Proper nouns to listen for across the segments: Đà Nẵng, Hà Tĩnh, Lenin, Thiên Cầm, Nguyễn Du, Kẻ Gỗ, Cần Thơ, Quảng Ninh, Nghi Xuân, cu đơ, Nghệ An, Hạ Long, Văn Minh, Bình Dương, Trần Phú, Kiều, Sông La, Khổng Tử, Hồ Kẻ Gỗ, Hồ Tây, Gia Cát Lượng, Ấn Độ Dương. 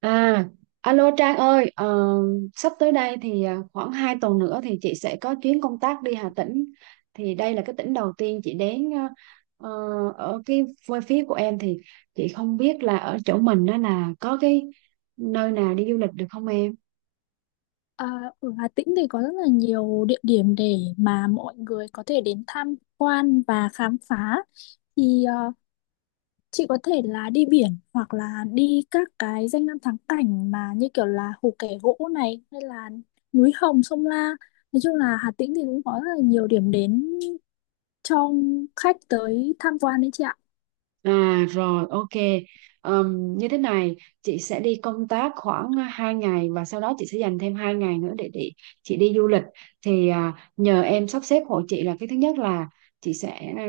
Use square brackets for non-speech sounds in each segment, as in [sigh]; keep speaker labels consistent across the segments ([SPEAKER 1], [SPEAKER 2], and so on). [SPEAKER 1] À, alo Trang ơi, sắp tới đây thì khoảng 2 tuần nữa thì chị sẽ có chuyến công tác đi Hà Tĩnh. Thì đây là cái tỉnh đầu tiên chị đến, ờ, ở cái quê phía của em, thì chị không biết là ở chỗ mình đó là có cái nơi nào đi du lịch được không em?
[SPEAKER 2] À, ở Hà Tĩnh thì có rất là nhiều địa điểm để mà mọi người có thể đến tham quan và khám phá. Thì chị có thể là đi biển hoặc là đi các cái danh lam thắng cảnh mà như kiểu là Hồ Kẻ Gỗ này hay là núi Hồng, Sông La. Nói chung là Hà Tĩnh thì cũng có rất là nhiều điểm đến cho khách tới tham quan đấy chị ạ.
[SPEAKER 1] À rồi, ok. Như thế này, chị sẽ đi công tác khoảng 2 ngày, và sau đó chị sẽ dành thêm 2 ngày nữa để chị đi du lịch. Thì nhờ em sắp xếp hộ chị. Là cái thứ nhất là chị sẽ,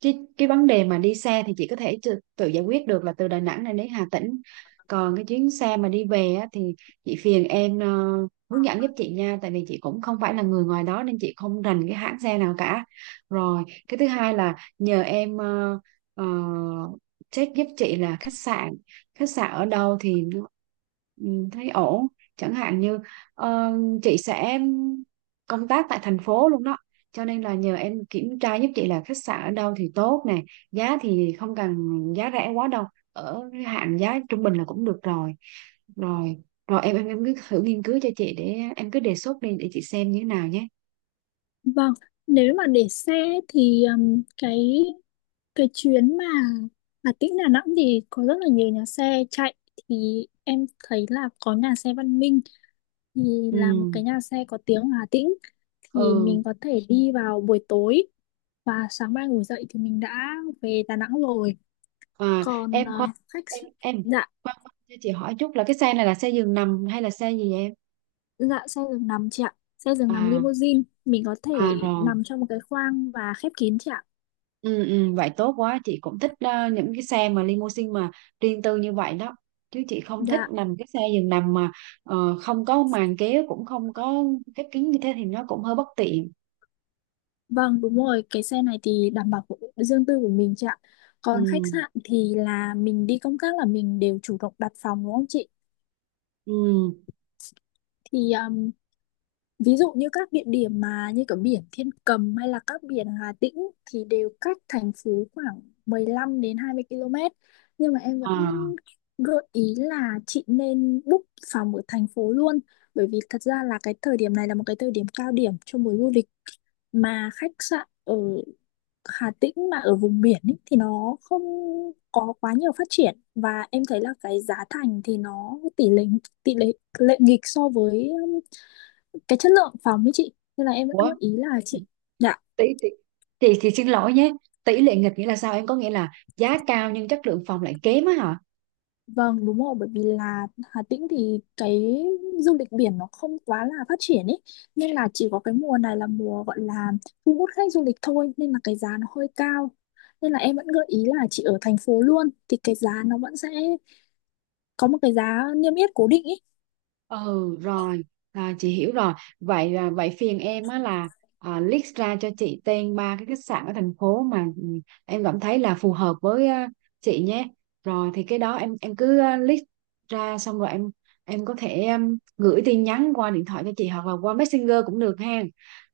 [SPEAKER 1] cái vấn đề mà đi xe thì chị có thể tự giải quyết được, là từ Đà Nẵng này đến Hà Tĩnh. Còn cái chuyến xe mà đi về á, thì chị phiền em hướng dẫn giúp chị nha, tại vì chị cũng không phải là người ngoài đó nên chị không rành cái hãng xe nào cả. Rồi, cái thứ hai là nhờ em ờ, check giúp chị là khách sạn ở đâu thì ừ, thấy ổn. Chẳng hạn như ờ, chị sẽ công tác tại thành phố luôn đó, cho nên là nhờ em kiểm tra giúp chị là khách sạn ở đâu thì tốt nè. Giá thì không cần giá rẻ quá đâu, ở cái hạn giá trung bình là cũng được rồi. Rồi rồi em em em cứ thử nghiên cứu cho chị, để em cứ đề xuất đi để chị xem như thế nào nhé.
[SPEAKER 2] Vâng, nếu mà để xe thì cái chuyến mà Hà Tĩnh Đà Nẵng thì có rất là nhiều nhà xe chạy, thì em thấy là có nhà xe Văn Minh, thì là một
[SPEAKER 1] Ừ,
[SPEAKER 2] cái nhà xe có tiếng ở Hà Tĩnh. Thì
[SPEAKER 1] ừ.
[SPEAKER 2] mình có thể đi vào buổi tối và sáng mai ngủ dậy thì mình đã về Đà Nẵng rồi.
[SPEAKER 1] À,
[SPEAKER 2] Còn
[SPEAKER 1] em khoan,
[SPEAKER 2] khách s-
[SPEAKER 1] em
[SPEAKER 2] dạ.
[SPEAKER 1] khoan khoan, cho chị hỏi chút là cái xe này là xe giường nằm hay là xe gì vậy em?
[SPEAKER 2] Dạ, xe giường nằm chị ạ, xe giường nằm
[SPEAKER 1] À
[SPEAKER 2] limousine, mình có
[SPEAKER 1] à,
[SPEAKER 2] thể
[SPEAKER 1] rồi.
[SPEAKER 2] nằm trong một cái khoang và khép kín chị ạ.
[SPEAKER 1] Ừ, ừ, vậy tốt quá, chị cũng thích những cái xe mà limousine mà riêng tư như vậy đó. Chứ chị không thích
[SPEAKER 2] Dạ
[SPEAKER 1] nằm cái xe giường nằm mà không có màn kéo, cũng không có khép kín như thế thì nó cũng hơi bất tiện.
[SPEAKER 2] vâng, đúng rồi, cái xe này thì đảm bảo của riêng tư của mình chị ạ. Còn khách
[SPEAKER 1] Ừ,
[SPEAKER 2] sạn thì là mình đi công tác là mình đều chủ động đặt phòng đúng không chị?
[SPEAKER 1] ừ.
[SPEAKER 2] Thì ví dụ như các địa điểm mà như kiểu biển Thiên Cầm hay là các biển Hà Tĩnh thì đều cách thành phố khoảng 15 đến 20 km. Nhưng mà em vẫn
[SPEAKER 1] À.
[SPEAKER 2] gợi ý là chị nên book phòng ở thành phố luôn. Bởi vì thật ra là cái thời điểm này là một cái thời điểm cao điểm cho mùa du lịch, mà khách sạn ở Hà Tĩnh mà ở vùng biển ý, thì nó không có quá nhiều phát triển, và em thấy là cái giá thành thì nó tỷ lệ lệ nghịch so với cái chất lượng phòng ấy chị, nên là em vẫn
[SPEAKER 1] Ủa,
[SPEAKER 2] gợi ý là chị. Dạ
[SPEAKER 1] tỷ tỷ chị thì xin lỗi nhé. Tỷ lệ nghịch nghĩa là sao em, có nghĩa là giá cao nhưng chất lượng phòng lại kém á hả?
[SPEAKER 2] vâng đúng rồi, bởi vì là Hà Tĩnh thì cái du lịch biển nó không quá là phát triển ấy, nên là chỉ có cái mùa này là mùa gọi là thu hút khách du lịch thôi, nên là cái giá nó hơi cao, nên là em vẫn gợi ý là chị ở thành phố luôn thì cái giá nó vẫn sẽ có một cái giá niêm yết cố định ý.
[SPEAKER 1] Ừ, rồi, à, chị hiểu rồi. Vậy vậy phiền em á là, list ra cho chị tên ba cái khách sạn ở thành phố mà em cảm thấy là phù hợp với chị nhé. Rồi thì cái đó em cứ list ra, xong rồi em có thể em, gửi tin nhắn qua điện thoại cho chị hoặc là qua Messenger cũng được ha.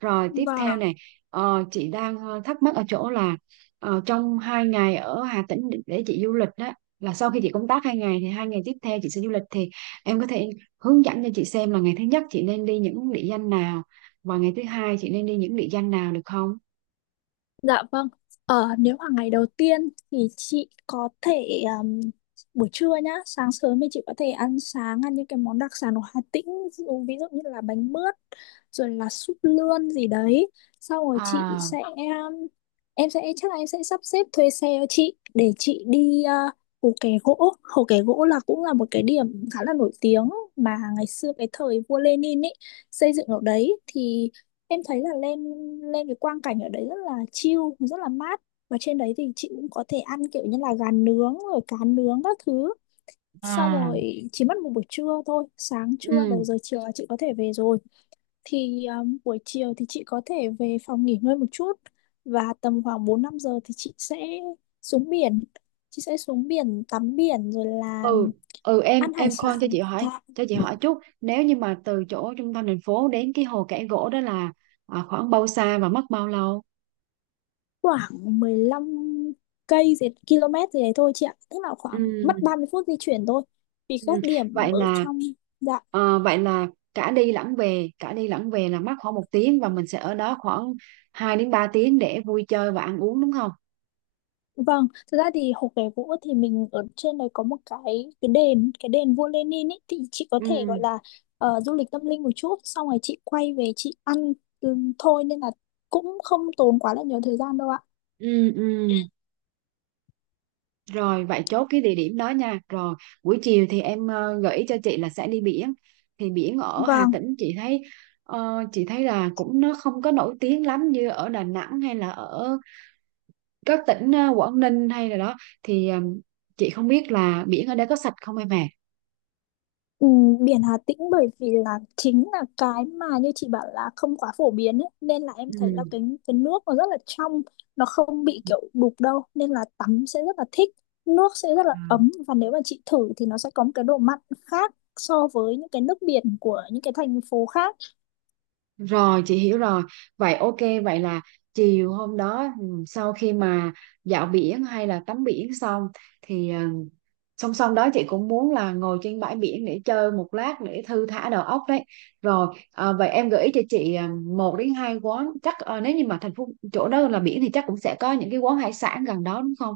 [SPEAKER 1] Rồi tiếp
[SPEAKER 2] Vâng,
[SPEAKER 1] theo này, chị đang thắc mắc ở chỗ là, trong hai ngày ở Hà Tĩnh để chị du lịch đó, là sau khi chị công tác 2 ngày thì 2 ngày tiếp theo chị sẽ du lịch, thì em có thể hướng dẫn cho chị xem là ngày thứ nhất chị nên đi những địa danh nào và ngày thứ hai chị nên đi những địa danh nào được không?
[SPEAKER 2] dạ vâng. Nếu mà ngày đầu tiên thì chị có thể, buổi trưa nhá, sáng sớm thì chị có thể ăn sáng, ăn những cái món đặc sản của Hà Tĩnh, ví dụ như là bánh mướt, rồi là súp lươn gì đấy. Sau rồi chị
[SPEAKER 1] À.
[SPEAKER 2] sẽ, em sẽ, chắc là em sẽ sắp xếp thuê xe cho chị để chị đi, Hồ Kẻ Gỗ. Hồ Kẻ Gỗ là cũng là một cái điểm khá là nổi tiếng mà ngày xưa cái thời vua Lenin ấy xây dựng ở đấy. Thì em thấy là lên lên cái quang cảnh ở đấy rất là chill, rất là mát, và trên đấy thì chị cũng có thể ăn kiểu như là gà nướng rồi cá nướng các thứ. Xong
[SPEAKER 1] À.
[SPEAKER 2] rồi chỉ mất một buổi trưa thôi, sáng trưa đầu
[SPEAKER 1] Ừ,
[SPEAKER 2] giờ chiều là chị có thể về rồi. Thì buổi chiều thì chị có thể về phòng nghỉ ngơi một chút, và tầm khoảng 4 5 giờ thì chị sẽ xuống biển, chị sẽ xuống biển tắm biển rồi là
[SPEAKER 1] ừ, ừ, em
[SPEAKER 2] ăn hải
[SPEAKER 1] em khoan,
[SPEAKER 2] sản. Dạ,
[SPEAKER 1] cho chị hỏi chút, nếu như mà từ chỗ trung tâm thành phố đến cái hồ Kẻ Gỗ đó là khoảng bao xa và mất bao lâu?
[SPEAKER 2] khoảng 15 cây gì km gì đấy thôi chị ạ, tức là
[SPEAKER 1] Ừ,
[SPEAKER 2] khoảng mất 30 phút di chuyển thôi, vì
[SPEAKER 1] ừ.
[SPEAKER 2] các điểm
[SPEAKER 1] Vậy
[SPEAKER 2] ở
[SPEAKER 1] là
[SPEAKER 2] trong. Dạ
[SPEAKER 1] vậy là cả đi lẫn về là mất khoảng 1 tiếng, và mình sẽ ở đó khoảng 2 đến 3 tiếng để vui chơi và ăn uống, đúng không?
[SPEAKER 2] vâng, thực ra thì Hồ Kẻ Gỗ thì mình ở trên đấy có một cái cái đền vua Lenin ấy, thì chị có
[SPEAKER 1] Ừ,
[SPEAKER 2] thể gọi là du lịch tâm linh một chút, xong rồi chị quay về chị ăn thôi, nên là cũng không tốn quá là nhiều thời gian đâu ạ.
[SPEAKER 1] ừ, ừ. Rồi, vậy chốt cái địa điểm đó nha. Rồi buổi chiều thì em gợi ý cho chị là sẽ đi biển. Thì biển ở Hà
[SPEAKER 2] Vâng.
[SPEAKER 1] Tĩnh chị thấy, chị thấy là cũng nó không có nổi tiếng lắm như ở Đà Nẵng hay là ở các tỉnh Quảng Ninh hay là đó. Thì chị không biết là biển ở đây có sạch không em ạ.
[SPEAKER 2] Ừ, biển Hà Tĩnh bởi vì là chính là cái mà như chị bảo là không quá phổ biến ấy. Nên là em thấy
[SPEAKER 1] Ừ.
[SPEAKER 2] là cái nước nó rất là trong, nó không bị kiểu đục đâu, nên là tắm sẽ rất là thích, nước sẽ rất là
[SPEAKER 1] À.
[SPEAKER 2] ấm, và nếu mà chị thử thì nó sẽ có một cái độ mặn khác so với những cái nước biển của những cái thành phố khác.
[SPEAKER 1] Rồi, chị hiểu rồi. Vậy ok, vậy là chiều hôm đó, sau khi mà dạo biển hay là tắm biển xong thì song song đó chị cũng muốn là ngồi trên bãi biển để chơi một lát để thư thả đầu óc đấy. Rồi vậy em gợi ý cho chị một đến hai quán chắc, nếu như mà thành phố chỗ đó là biển thì chắc cũng sẽ có những cái quán hải sản gần đó đúng không,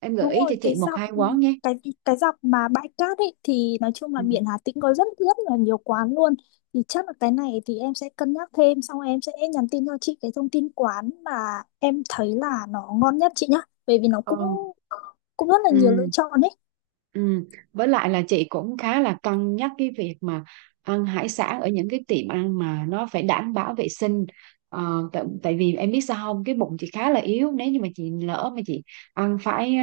[SPEAKER 1] em gợi
[SPEAKER 2] Đúng
[SPEAKER 1] ý
[SPEAKER 2] rồi,
[SPEAKER 1] cho chị
[SPEAKER 2] cái
[SPEAKER 1] một
[SPEAKER 2] dọc
[SPEAKER 1] hai quán nhé.
[SPEAKER 2] cái cái dọc mà bãi cát ấy thì nói chung là
[SPEAKER 1] Ừ.
[SPEAKER 2] biển Hà Tĩnh có rất rất là nhiều quán luôn. Thì chắc là cái này thì em sẽ cân nhắc thêm, xong em sẽ nhắn tin cho chị cái thông tin quán mà em thấy là nó ngon nhất chị nhá. Bởi vì nó cũng
[SPEAKER 1] Ừ.
[SPEAKER 2] cũng rất là nhiều lựa
[SPEAKER 1] Ừ.
[SPEAKER 2] chọn ấy.
[SPEAKER 1] Ừ. Với lại là chị cũng khá là cân nhắc cái việc mà ăn hải sản ở những cái tiệm ăn mà nó phải đảm bảo vệ sinh. Tại vì em biết sao không, cái bụng chị khá là yếu, nếu như mà chị lỡ mà chị ăn phải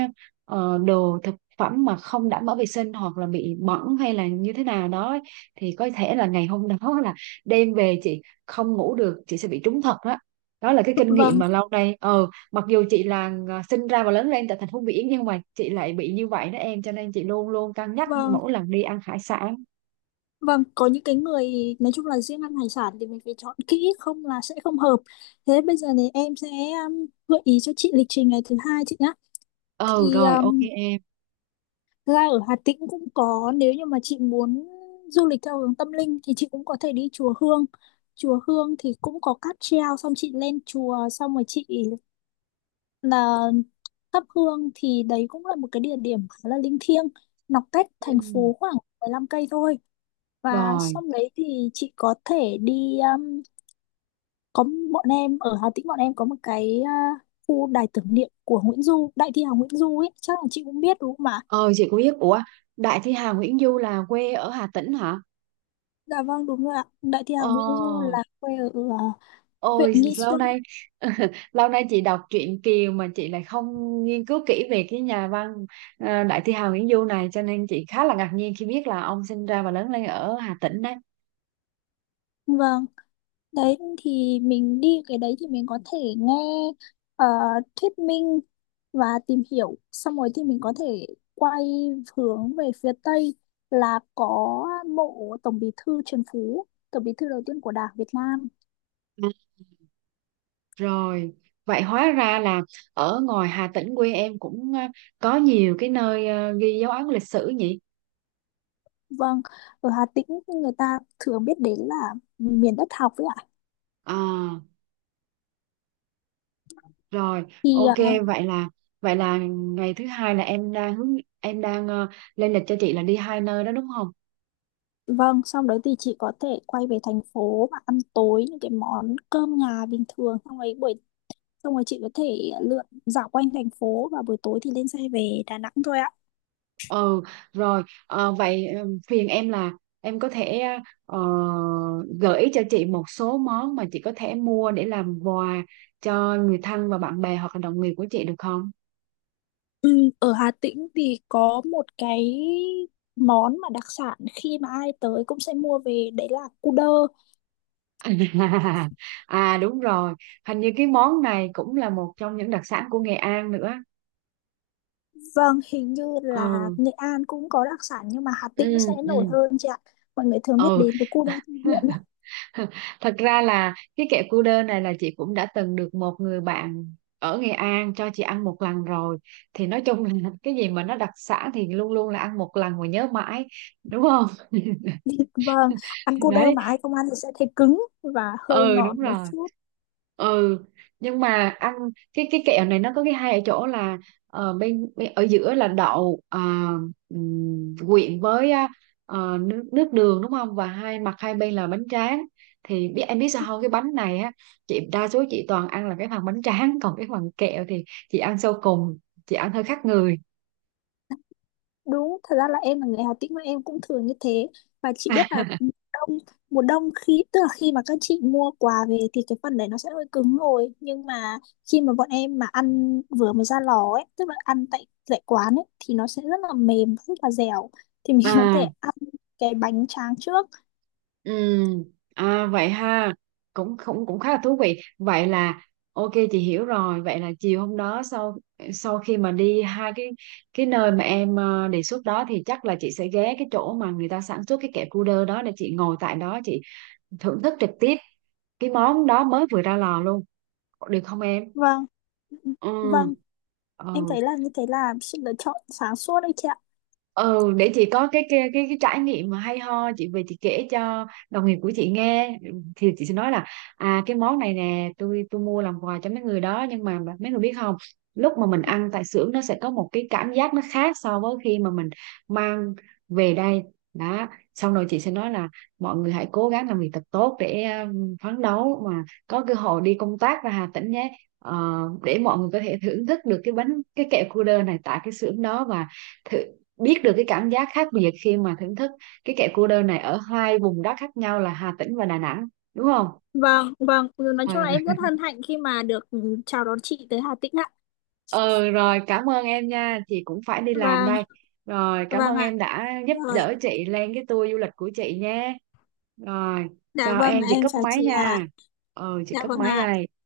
[SPEAKER 1] đồ thực phẩm mà không đảm bảo vệ sinh hoặc là bị bẩn hay là như thế nào đó ấy, thì có thể là ngày hôm [laughs] đó là đêm về chị không ngủ được, chị sẽ bị trúng thật đó. Đó là cái kinh nghiệm
[SPEAKER 2] Vâng,
[SPEAKER 1] mà lâu nay. Ừ, mặc dù chị là sinh ra và lớn lên tại thành phố biển nhưng mà chị lại bị như vậy đó em, cho nên chị luôn luôn cân nhắc
[SPEAKER 2] vâng,
[SPEAKER 1] mỗi lần đi ăn hải sản.
[SPEAKER 2] vâng, có những cái người nói chung là riêng ăn hải sản thì mình phải chọn kỹ, không là sẽ không hợp. Thế bây giờ thì em sẽ, gợi ý cho chị lịch trình ngày thứ hai chị nhá.
[SPEAKER 1] Ừ,
[SPEAKER 2] Thì
[SPEAKER 1] rồi, ok em.
[SPEAKER 2] thực ra ở Hà Tĩnh cũng có, nếu như mà chị muốn du lịch theo hướng tâm linh thì chị cũng có thể đi chùa Hương. Chùa Hương thì cũng có cáp treo, xong chị lên chùa xong rồi chị là thắp hương, thì đấy cũng là một cái địa điểm khá là linh thiêng, nó cách
[SPEAKER 1] Ừ,
[SPEAKER 2] thành phố khoảng 15 cây thôi. Và
[SPEAKER 1] rồi.
[SPEAKER 2] xong đấy thì chị có thể đi, có, bọn em ở Hà Tĩnh bọn em có một cái, khu đài tưởng niệm của Nguyễn Du, đại thi hào Nguyễn Du ấy, chắc là chị cũng biết đúng không?
[SPEAKER 1] Ờ, chị có biết. Ủa, Đại Thi Hà Nguyễn Du là quê ở Hà Tĩnh hả?
[SPEAKER 2] Dạ vâng đúng rồi ạ. Đại thi
[SPEAKER 1] Ờ,
[SPEAKER 2] hào Nguyễn Du là quê ở, à, huyện
[SPEAKER 1] ôi
[SPEAKER 2] Nghi
[SPEAKER 1] lâu
[SPEAKER 2] Xuân.
[SPEAKER 1] nay, [laughs] lâu nay chị đọc truyện Kiều mà chị lại không nghiên cứu kỹ về cái nhà văn, Đại Thi Hà Nguyễn Du này, cho nên chị khá là ngạc nhiên khi biết là ông sinh ra và lớn lên ở Hà Tĩnh đấy.
[SPEAKER 2] Vâng, đấy thì mình đi cái đấy thì mình có thể nghe ờ, thuyết minh và tìm hiểu. Xong rồi thì mình có thể quay hướng về phía Tây là có mộ Tổng Bí thư Trần Phú, Tổng Bí thư đầu tiên của Đảng Việt Nam.
[SPEAKER 1] Rồi, vậy hóa ra là ở ngoài Hà Tĩnh quê em cũng có nhiều cái nơi ghi dấu ấn lịch sử nhỉ?
[SPEAKER 2] Vâng, ở Hà Tĩnh người ta thường biết đến là miền đất học ấy ạ.
[SPEAKER 1] À, rồi,
[SPEAKER 2] Thì
[SPEAKER 1] ok,
[SPEAKER 2] ờ,
[SPEAKER 1] vậy là vậy là ngày thứ hai là em đang hướng em đang lên lịch cho chị là đi hai nơi đó đúng không?
[SPEAKER 2] vâng, xong đấy thì chị có thể quay về thành phố và ăn tối những cái món cơm nhà bình thường, xong rồi buổi, xong rồi chị có thể lượn dạo quanh thành phố, và buổi tối thì lên xe về Đà Nẵng thôi ạ.
[SPEAKER 1] Ừ, rồi, vậy phiền em là em có thể ờ, gợi ý cho chị một số món mà chị có thể mua để làm quà cho người thân và bạn bè hoặc là đồng nghiệp của chị được không?
[SPEAKER 2] Ừ, ở Hà Tĩnh thì có một cái món mà đặc sản khi mà ai tới cũng sẽ mua về đấy là cu đơ.
[SPEAKER 1] [laughs] À đúng rồi, hình như cái món này cũng là một trong những đặc sản của Nghệ An nữa.
[SPEAKER 2] Vâng, hình như là
[SPEAKER 1] Ừ,
[SPEAKER 2] Nghệ An cũng có đặc sản nhưng mà Hà
[SPEAKER 1] ừ,
[SPEAKER 2] Tĩnh sẽ
[SPEAKER 1] ừ,
[SPEAKER 2] nổi hơn chị ạ. Mọi người thường biết
[SPEAKER 1] ừ.
[SPEAKER 2] đến với cu đơ thư viện là
[SPEAKER 1] [laughs] Thật ra là cái kẹo cu đơ này là chị cũng đã từng được một người bạn ở Nghệ An cho chị ăn một lần rồi. Thì nói chung là [laughs] cái gì mà nó đặc sản thì luôn luôn là ăn một lần mà nhớ mãi, đúng không?
[SPEAKER 2] [laughs] vâng, ăn cu đơ
[SPEAKER 1] [laughs] Đấy,
[SPEAKER 2] mà ai không ăn thì sẽ thấy cứng và hơi
[SPEAKER 1] ừ đúng
[SPEAKER 2] ngọt một
[SPEAKER 1] rồi.
[SPEAKER 2] chút.
[SPEAKER 1] Ừ, nhưng mà ăn cái kẹo này nó có cái hay ở chỗ là bên ở giữa là đậu quyện với á, nước nước đường đúng không, và hai mặt hai bên là bánh tráng. Thì biết em, biết sao không, cái bánh này á, chị đa số chị toàn ăn là cái phần bánh tráng, [laughs] còn cái phần kẹo thì chị ăn sau cùng, chị ăn hơi khác người.
[SPEAKER 2] Đúng, thật ra là em là người Hà Tĩnh mà em cũng thường như thế. Và chị biết là,
[SPEAKER 1] [laughs]
[SPEAKER 2] ừ, đông, mùa đông khi, tức là khi mà các chị mua quà về thì cái phần đấy nó sẽ hơi cứng rồi. Nhưng mà khi mà bọn em mà ăn vừa mới ra lò ấy, tức là ăn tại tại quán ấy thì nó sẽ rất là mềm, rất là dẻo. Thì mình có
[SPEAKER 1] À,
[SPEAKER 2] thể ăn cái bánh tráng trước.
[SPEAKER 1] ừ. À, vậy ha, cũng cũng cũng khá là thú vị. Vậy là ok, chị hiểu rồi. Vậy là chiều hôm đó, sau sau khi mà đi hai cái nơi mà em đề xuất đó, thì chắc là chị sẽ ghé cái chỗ mà người ta sản xuất cái kẹo cu đơ đó, để chị ngồi tại đó chị thưởng thức trực tiếp cái món đó mới vừa ra lò luôn, được không em?
[SPEAKER 2] Vâng, vâng,
[SPEAKER 1] Ừ,
[SPEAKER 2] em
[SPEAKER 1] ừ.
[SPEAKER 2] thấy là như thế là sự lựa chọn sáng suốt đấy chị ạ.
[SPEAKER 1] Ừ, để chị có cái trải nghiệm mà hay ho, chị về chị kể cho đồng nghiệp của chị nghe, thì chị sẽ nói là, à cái món này nè tôi mua làm quà cho mấy người đó, nhưng mà mấy người biết không, lúc mà mình ăn tại xưởng nó sẽ có một cái cảm giác nó khác so với khi mà mình mang về đây đó. Xong rồi chị sẽ nói là, mọi người hãy cố gắng làm việc thật tốt để phấn đấu mà có cơ hội đi công tác ra Hà Tĩnh nhé. Ờ, để mọi người có thể thưởng thức được cái bánh, cái kẹo cu đơ này tại cái xưởng đó, và thử biết được cái cảm giác khác biệt khi mà thưởng thức cái kẹo cô đơn này ở hai vùng đất khác nhau là Hà Tĩnh và Đà Nẵng, đúng không?
[SPEAKER 2] Vâng, vâng, ừ, nói chung là em
[SPEAKER 1] Ừ.
[SPEAKER 2] rất hân hạnh khi mà được chào đón chị tới Hà Tĩnh ạ.
[SPEAKER 1] Ừ rồi, cảm ơn em nha, chị cũng phải đi làm
[SPEAKER 2] Vâng,
[SPEAKER 1] đây. Rồi, cảm
[SPEAKER 2] vâng
[SPEAKER 1] ơn
[SPEAKER 2] ạ.
[SPEAKER 1] em đã giúp
[SPEAKER 2] Rồi.
[SPEAKER 1] đỡ chị lên cái tour du lịch của chị nhé. Rồi,
[SPEAKER 2] Dạ
[SPEAKER 1] chào
[SPEAKER 2] vâng,
[SPEAKER 1] em, chị
[SPEAKER 2] em
[SPEAKER 1] cấp
[SPEAKER 2] chào
[SPEAKER 1] máy
[SPEAKER 2] chị ạ.
[SPEAKER 1] nha. Ừ, chị
[SPEAKER 2] Dạ
[SPEAKER 1] cấp
[SPEAKER 2] vâng
[SPEAKER 1] máy
[SPEAKER 2] ạ.
[SPEAKER 1] đây.